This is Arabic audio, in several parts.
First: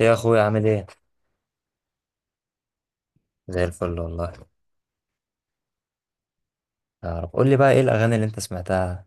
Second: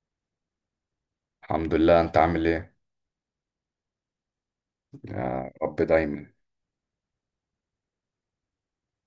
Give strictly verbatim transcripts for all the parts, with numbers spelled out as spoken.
يا اخويا عامل ايه؟ الحمد لله. انت عامل ايه؟ زي الفل والله. يا رب دايما. يا رب قول لي بقى ايه الاغاني اللي انت سمعتها؟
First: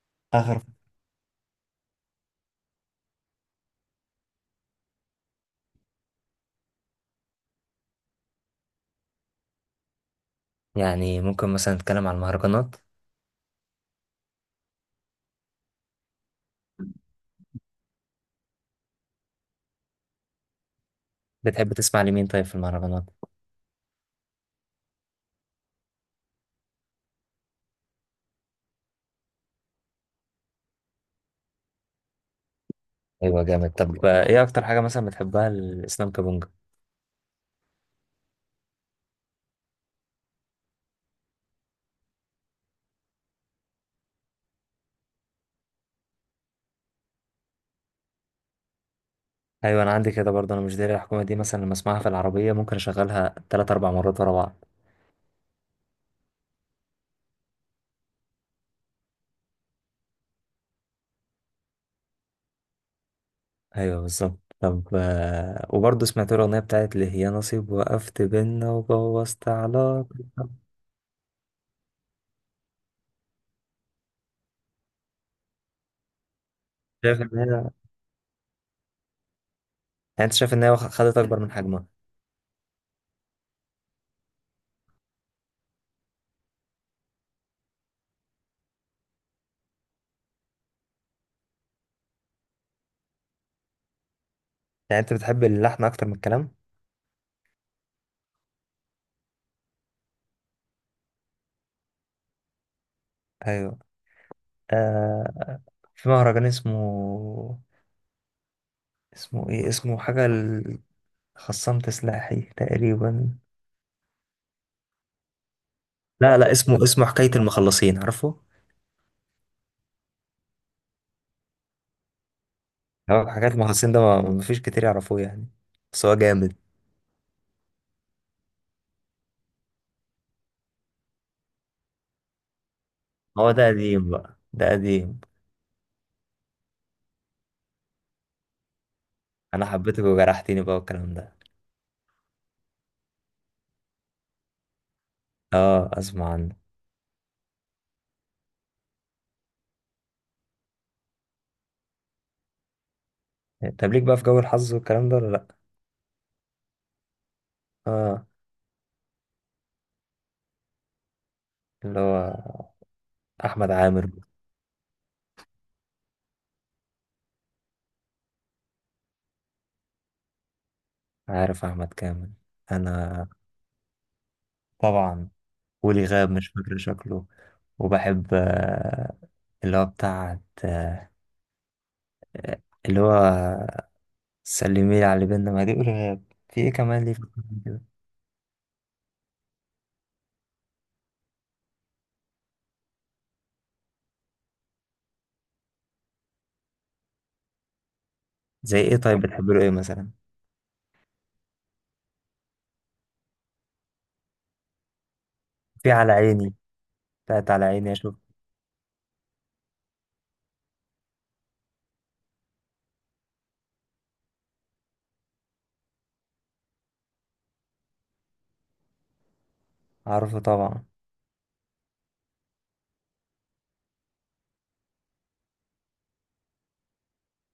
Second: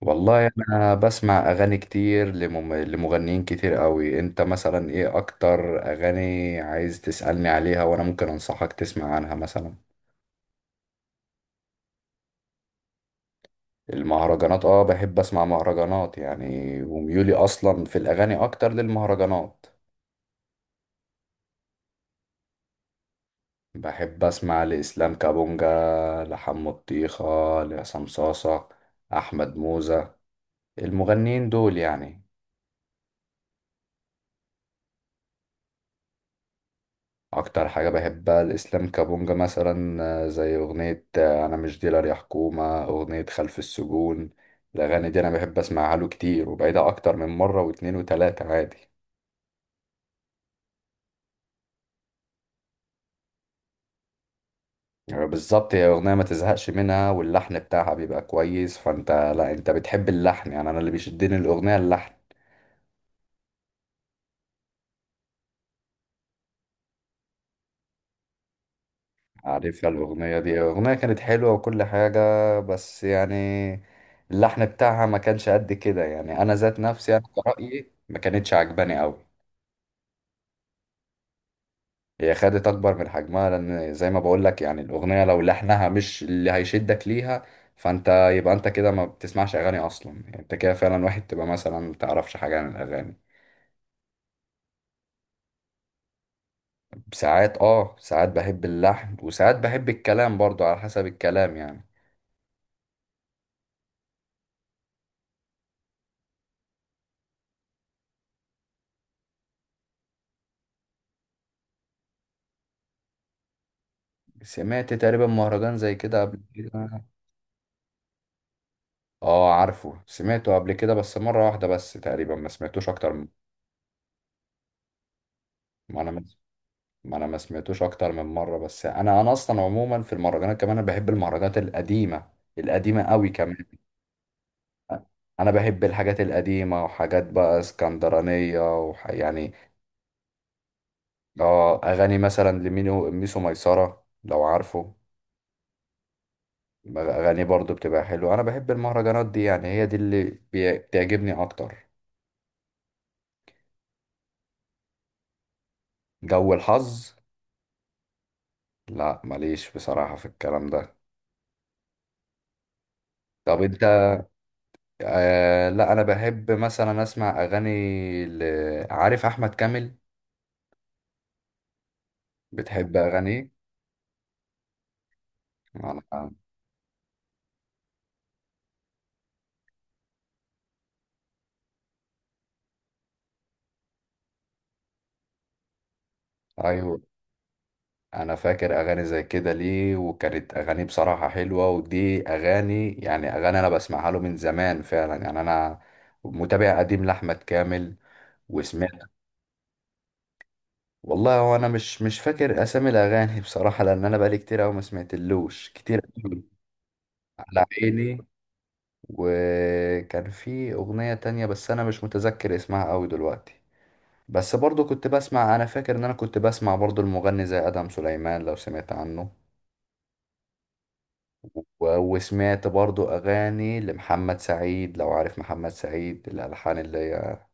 والله اخر. انا بسمع اغاني كتير لمم... لمغنيين كتير قوي. انت مثلا ايه اكتر اغاني عايز تسألني عليها؟ وانا ممكن انصحك تسمع عنها مثلا. يعني ممكن مثلا نتكلم عن المهرجانات. المهرجانات، اه، بحب اسمع مهرجانات يعني. وميولي اصلا في الاغاني اكتر للمهرجانات. بتحب تسمع لمين طيب في المهرجانات؟ بحب اسمع لاسلام كابونجا، لحمو الطيخة، لعصام صاصة، احمد موزة، المغنيين دول يعني. ايوه جامد. طب آه، ايه اكتر حاجه مثلا بتحبها الاسلام كابونجا؟ اكتر حاجة بحبها الاسلام كابونجا مثلا، آه، زي اغنية، آه، انا مش ديلر يا حكومة، اغنية خلف السجون. الاغاني دي انا بحب اسمعها له كتير وبعيدها اكتر من مرة واتنين وتلاتة عادي. ايوه انا عندي كده برضه، انا مش داري الحكومه دي مثلا لما اسمعها في العربيه ممكن اشغلها تلات اربع مرات ورا بعض. يعني بالظبط هي اغنية ما تزهقش منها، واللحن بتاعها بيبقى كويس. فانت، لا، انت بتحب اللحن يعني، انا اللي بيشدني الاغنية اللحن. ايوه بالظبط. طب آه، وبرضه سمعت له الاغنيه بتاعت اللي هي نصيب وقفت بينا وبوظت عارفها الاغنية علاقتنا. دي. اغنية كانت حلوة وكل حاجة، بس يعني اللحن بتاعها ما كانش قد كده. يعني انا ذات نفسي، شايف انا ان هي يعني، كرأيي، ما كانتش عجباني قوي. انت شايف ان هي واخ- خدت اكبر من حجمها؟ هي خدت اكبر من حجمها، لان زي ما بقول لك يعني الاغنيه لو لحنها مش اللي هيشدك ليها، فانت يبقى انت كده ما بتسمعش اغاني اصلا. يعني انت كده فعلا واحد تبقى مثلا ما تعرفش حاجه عن الاغاني. يعني انت بتحب اللحن اكتر من الكلام؟ ساعات اه ساعات بحب اللحن، وساعات بحب الكلام برضو، على حسب الكلام يعني. ايوه. آه. في مهرجان اسمه، اسمه ايه، اسمه حاجة ال- خصام تسلاحي تقريبا. سمعت تقريبا مهرجان زي كده لا قبل لا اسمه، كده. اسمه حكاية المخلصين، عارفه؟ اه، عارفه، سمعته قبل كده بس مره واحده بس، تقريبا ما سمعتوش اكتر هو من. حكاية المخلصين ده ما ما فيش كتير يعرفوه يعني، ما بس انا هو جامد. ما انا ما سمعتوش اكتر من مره، بس انا انا اصلا عموما في المهرجانات كمان انا بحب المهرجانات القديمه، القديمه قوي هو كمان. ده قديم بقى؟ ده قديم. انا بحب الحاجات القديمه وحاجات بقى اسكندرانيه وح... يعني. انا حبيتك وجرحتني بقى والكلام ده. اه، اغاني مثلا لمينو ميسو ميسره، لو عارفه. اه اسمع عنه. اغاني برضو بتبقى حلوه. انا بحب المهرجانات دي يعني، هي دي اللي بي- بتعجبني اكتر. طب ليك بقى في جو الحظ والكلام ده ولا لا؟ جو الحظ؟ اه، لا، ماليش بصراحه في الكلام ده. اللي هو طب احمد انت؟ عامر. آه لا، انا بحب مثلا اسمع اغاني ل... عارف احمد كامل. عارف احمد كامل؟ بتحب انا أغاني؟ طبعا. ولي غاب أنا. مش فاكر شكله. وبحب آه، اللي هو بتاعت آه، اللي هو سلمي لي على اللي بينا ما دي قولها. في ايه أيوه. كمان ليه في القرآن كده. أنا فاكر أغاني زي كده ليه، وكانت أغاني بصراحة حلوة، ودي أغاني يعني، أغاني أنا بسمعها له من زمان فعلا. يعني أنا متابع قديم لأحمد كامل زي ايه وسمعت. طيب، بتحب له ايه مثلا؟ والله هو أنا مش مش فاكر أسامي الأغاني بصراحة، لأن أنا بقالي كتير أوي ما سمعتلوش في كتير على أوي. عيني، بتاعت على على عيني اشوف. عيني. وكان في أغنية تانية بس أنا مش متذكر اسمها أوي دلوقتي. بس برضو كنت بسمع، انا فاكر ان انا كنت بسمع برضو المغني زي ادم سليمان لو سمعت عنه. عارفه طبعا. و- وسمعت برضو اغاني لمحمد سعيد، لو عارف محمد سعيد الالحان، اللي هي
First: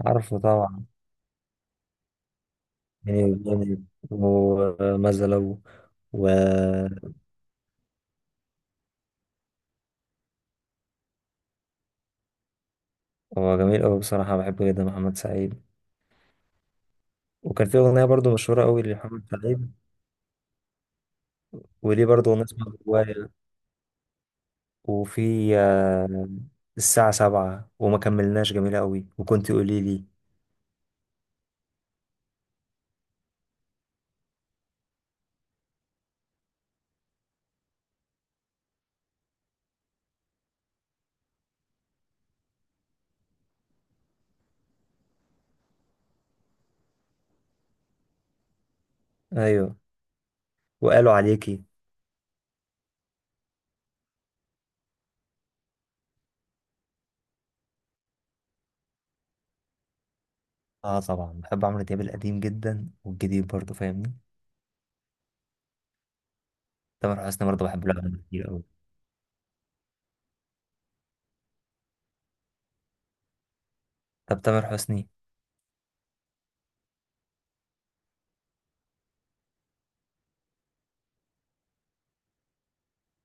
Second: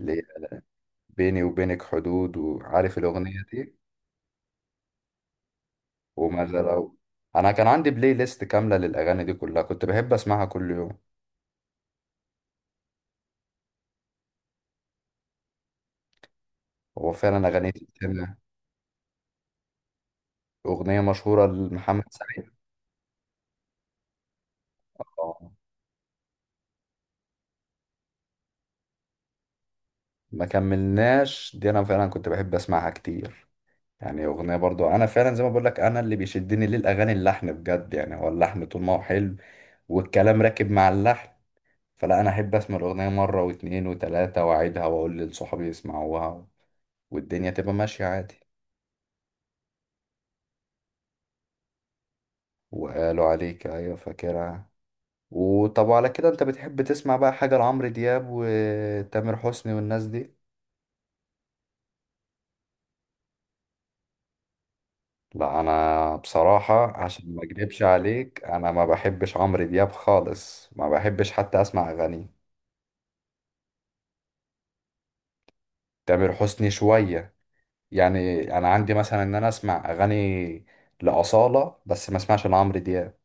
اللي هي عارفه طبعا. بيني وبينك حدود. وعارف بيني الاغنية دي وبيني، وماذا لو، و... وما زال. انا كان عندي بلاي ليست كاملة للاغاني دي كلها، كنت بحب اسمعها كل يوم. هو جميل قوي بصراحة، بحبه جدا محمد سعيد. هو فعلا وكان اغاني في أغنية برضو تتسمع. مشهورة قوي لمحمد سعيد. اغنية مشهورة لمحمد وليه برضو أغنية سعيد، اسمها جوايا. آه، وفي آه، الساعة سبعة وما كملناش، جميلة قوي، وكنت قولي لي. ما كملناش، دي انا فعلا كنت بحب اسمعها كتير. يعني اغنيه برضو انا فعلا، زي ما بقول لك، انا اللي بيشدني للاغاني اللحن بجد. يعني هو اللحن طول ما هو حلو، والكلام راكب مع اللحن، فلا انا احب اسمع الاغنيه مره واتنين وتلاته، واعيدها واقول لصحابي يسمعوها، والدنيا تبقى ماشيه عادي. أيوة. وقالوا عليكي. وقالوا عليك، ايوه، فاكرها. وطب على كده انت بتحب تسمع بقى حاجه لعمرو دياب وتامر حسني والناس دي؟ اه طبعا، بحب عمرو دياب القديم جدا والجديد برضه، فاهمني. لا، انا بصراحه، تامر عشان ما حسني برضه اكدبش بحب له أغاني عليك، كتير قوي. انا ما بحبش عمرو دياب خالص، ما بحبش حتى اسمع اغانيه. طب تامر حسني. تامر حسني شوية. يعني أنا عندي مثلا إن أنا أسمع أغاني لأصالة، بس ما أسمعش لعمرو دياب.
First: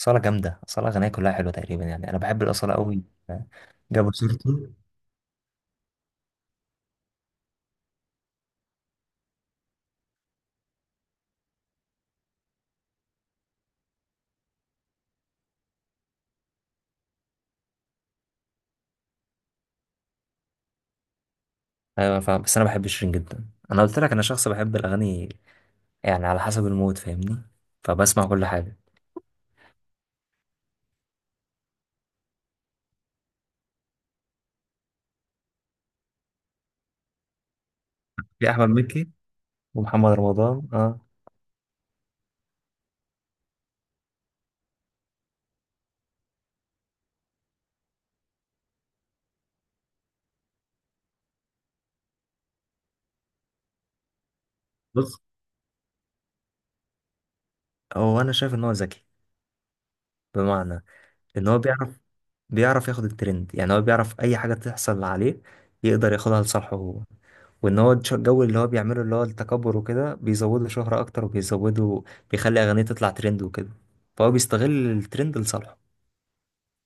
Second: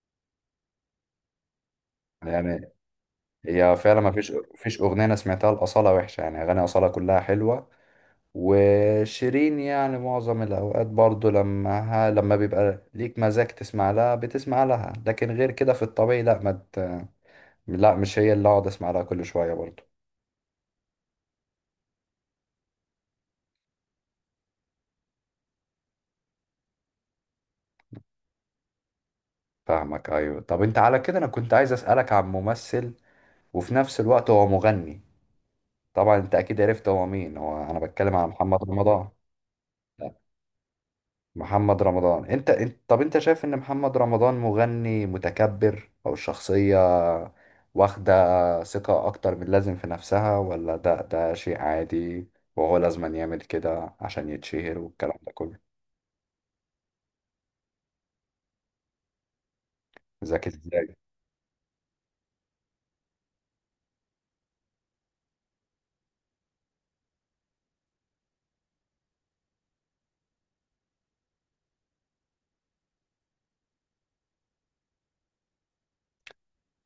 أصالة جامدة، أصالة أغانيها كلها حلوة تقريبا، يعني أنا بحب يعني الأصالة قوي. هي فعلا ما جابوا فيش سيرته. فيش أغنية أنا سمعتها لأصالة وحشة، يعني أغاني أصالة كلها حلوة. وشيرين يعني معظم الأوقات برضو، لما لما بيبقى ليك مزاج تسمع لها بتسمع لها، لكن غير كده في الطبيعي لا. ما ت- لا، مش هي اللي أقعد أسمع لها كل شوية برضو. أيوة فاهم، بس أنا بحب شيرين جدا. أنا قلت لك أنا شخص بحب الأغاني، يعني على حسب المود فاهمني، فبسمع كل حاجة. فاهمك، أيوة. طب أنت، على كده، أنا كنت عايز أسألك عن ممثل وفي نفس الوقت هو مغني. طبعا انت اكيد عرفت هو مين، هو انا بتكلم عن في محمد أحمد مكي رمضان. ومحمد لا، رمضان اه. محمد رمضان انت انت، طب انت شايف ان محمد رمضان مغني متكبر؟ او الشخصية واخدة ثقة اكتر من اللازم في نفسها؟ ولا ده ده شيء عادي وهو لازم يعمل كده عشان يتشهر والكلام بص، ده كله؟ هو أنا شايف إن هو ذكي. ذكي بمعنى ازاي؟ ان هو بيعرف، بيعرف ياخد الترند. يعني هو بيعرف اي حاجه تحصل عليه يقدر ياخدها لصالحه هو. وان هو الش- الجو اللي هو بيعمله اللي هو التكبر وكده بيزوده شهره اكتر، وبيزوده بيخلي اغانيه تطلع ترند وكده، فهو بيستغل الترند لصالحه.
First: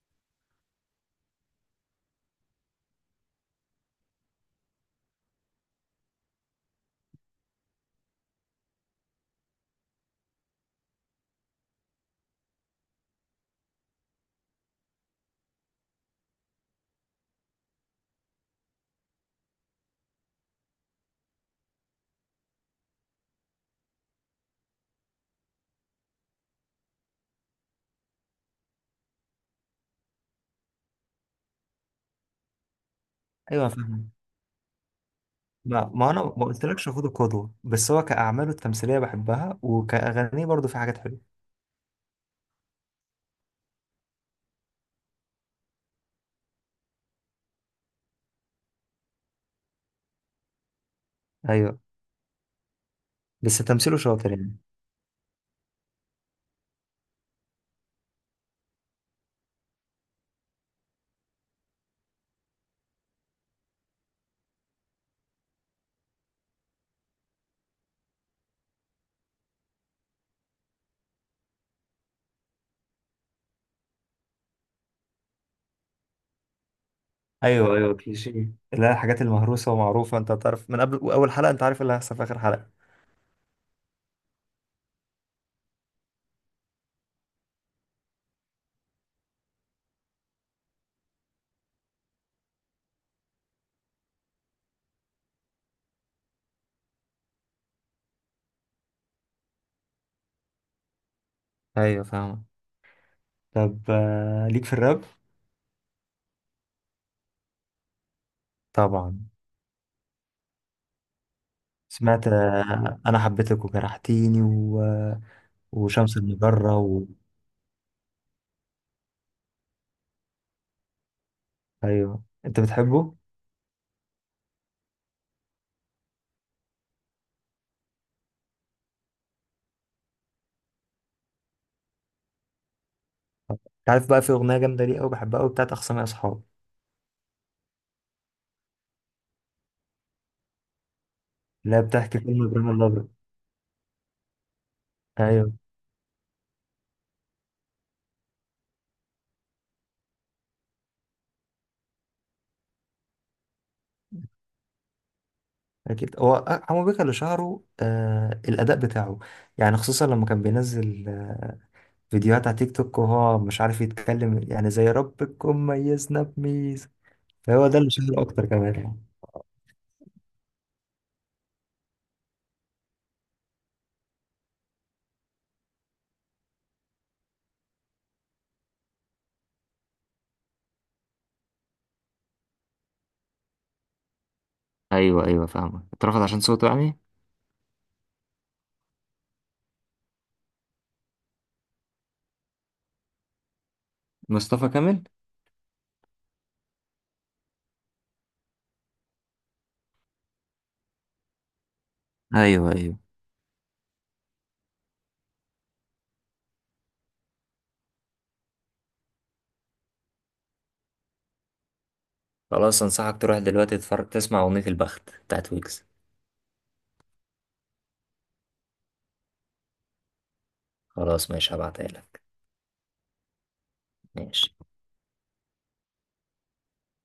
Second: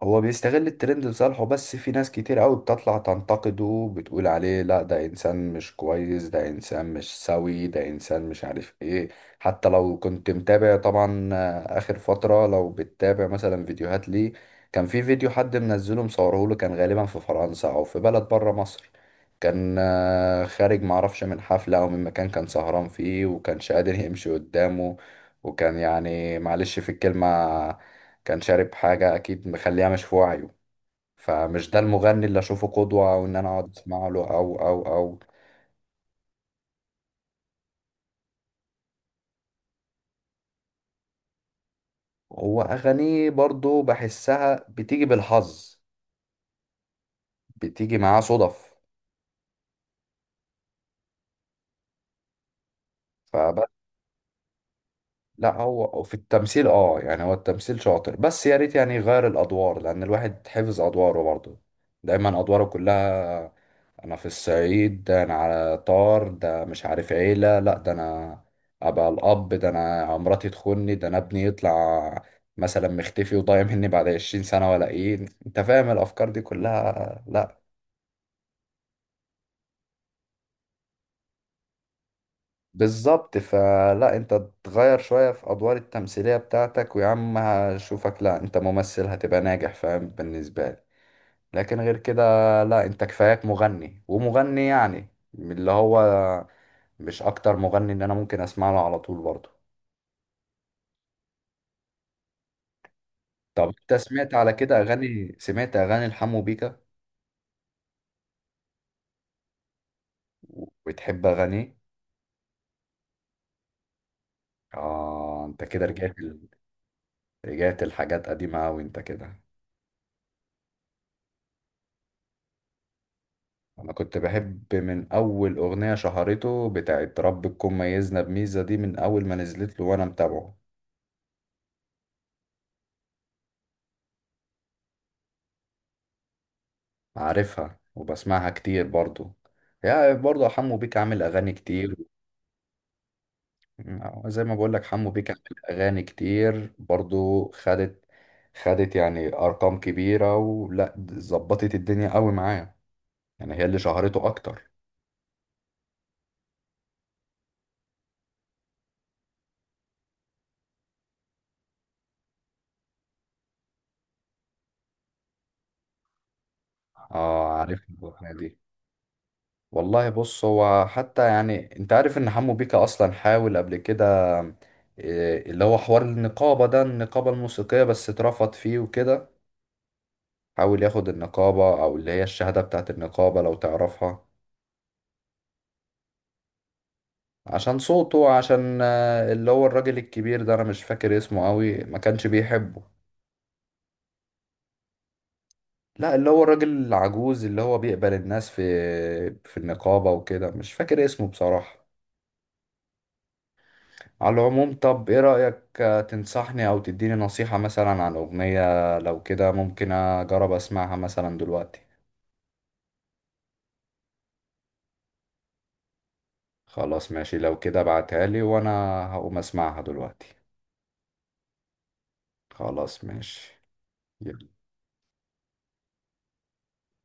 هو بيستغل الترند لصالحه، بس في ناس كتير قوي بتطلع تنتقده، بتقول عليه لا ده انسان مش كويس، ده انسان مش سوي، ده انسان مش عارف ايه. حتى لو كنت متابع طبعا، آه، اخر فترة لو بتتابع مثلا فيديوهات ليه، كان في فيديو حد منزله، مصوره له، كان غالبا في فرنسا او في بلد بره مصر. كان، آه، خارج، معرفش من حفلة او من مكان كان سهران فيه، وكانش قادر يمشي قدامه. وكان يعني معلش في الكلمة، كان شارب حاجة أكيد مخليها مش في وعيه. فمش ده المغني اللي أشوفه قدوة، أو إن أنا ايوه أقعد أسمع فاهم. له، أو أو أو. ما ما انا ما قلتلكش خد القدوه، بس هو كاعماله التمثيليه بحبها، وكاغانيه برضو في حاجات حلوه. هو أغانيه برضو بحسها بتيجي بالحظ، بتيجي معاه صدف، ايوه. بس فبس. تمثيله شاطر يعني. لا، هو في التمثيل اه يعني هو التمثيل شاطر، بس يا ريت يعني يغير الادوار، لان الواحد حفظ ادواره برضه، دايما ادواره كلها. انا في الصعيد، ده انا على طار، ده مش عارف عيلة، لا، ده انا ابقى الاب، ده انا مراتي تخوني، ده انا ابني يطلع مثلا مختفي وضايع مني بعد 20 سنة، ولا ايه انت فاهم الافكار دي كلها؟ لا. ايوه ايوه كليشيه، لا الحاجات المهروسه ومعروفه، انت تعرف من قبل اول حلقه انت عارف اللي هيحصل في اخر حلقه. بالظبط، فلا انت تغير شوية في أدوار التمثيلية بتاعتك، ويا عم هشوفك. لا، انت ممثل، هتبقى ناجح، فاهم بالنسبة لي. لكن غير كده لا، انت كفاياك مغني، ومغني يعني من اللي هو مش أكتر. مغني اللي أنا ممكن أسمع له على طول برضه. ايوه فاهمة. طب طب انت سمعت آه، على ليك في كده الراب؟ أغاني؟ سمعت أغاني لحمو بيكا؟ طبعا. وبتحب أغانيه؟ سمعت آه، انا حبيتك وجرحتيني و... آه، انت كده وشمس رجعت ال- المجرة و... رجعت الحاجات قديمة أوي انت كده. ايوه انت بتحبه. انا كنت بحب من اول اغنية شهرته، بتاعت رب تكون ميزنا بميزة، دي من اول ما نزلت له وانا متابعه. انت عارف بقى في اغنية جامدة ليه قوي بحبها قوي بتاعت اخصامي اصحاب. عارفها، وبسمعها كتير برضو. يا برضو حمو بيك عامل اغاني لا كتير. بتحكي فيلم ابراهيم الابيض. آه، زي ما بقول لك حمو بيك عامل ايوه. اغاني كتير برضو خدت خدت يعني ارقام كبيرة، ولا ظبطت الدنيا قوي معاه. يعني هي اللي شهرته اكتر. اكيد هو أ- حمو بيكا اللي شهره آه الاداء بتاعه، يعني خصوصا لما كان بينزل آه فيديوهات على تيك توك وهو مش عارف يتكلم، يعني زي ربكم ميزنا بميزه، اه، فهو ده اللي عارف شهر الاغنية اكتر دي. كمان يعني. والله بص، هو حتى يعني انت عارف ان حمو بيكا اصلا حاول قبل كده، إيه، اللي هو حوار النقابة، ده النقابة الموسيقية بس اترفض فيه وكده. حاول ياخد النقابة، او اللي هي الشهادة بتاعت النقابة، لو تعرفها. ايوه ايوه فاهمك، اترفض عشان صوته يعني. عشان صوته، عشان آه، اللي هو الراجل الكبير ده، انا مش فاكر اسمه قوي، ما كانش بيحبه. مصطفى كامل. لا، اللي هو الراجل العجوز، اللي هو بيقبل الناس في في النقابة وكده، مش فاكر اسمه بصراحة. ايوه ايوه. على العموم طب ايه رأيك؟ آه، تنصحني او تديني نصيحة مثلا عن اغنية لو كده ممكن اجرب اسمعها مثلا دلوقتي. خلاص انصحك تروح دلوقتي تتفرج تسمع اغنية البخت بتاعت ويجز. خلاص ماشي، لو كده ابعتها لي وانا هقوم اسمعها دلوقتي. خلاص ماشي، هبعتها لك. خلاص ماشي ماشي.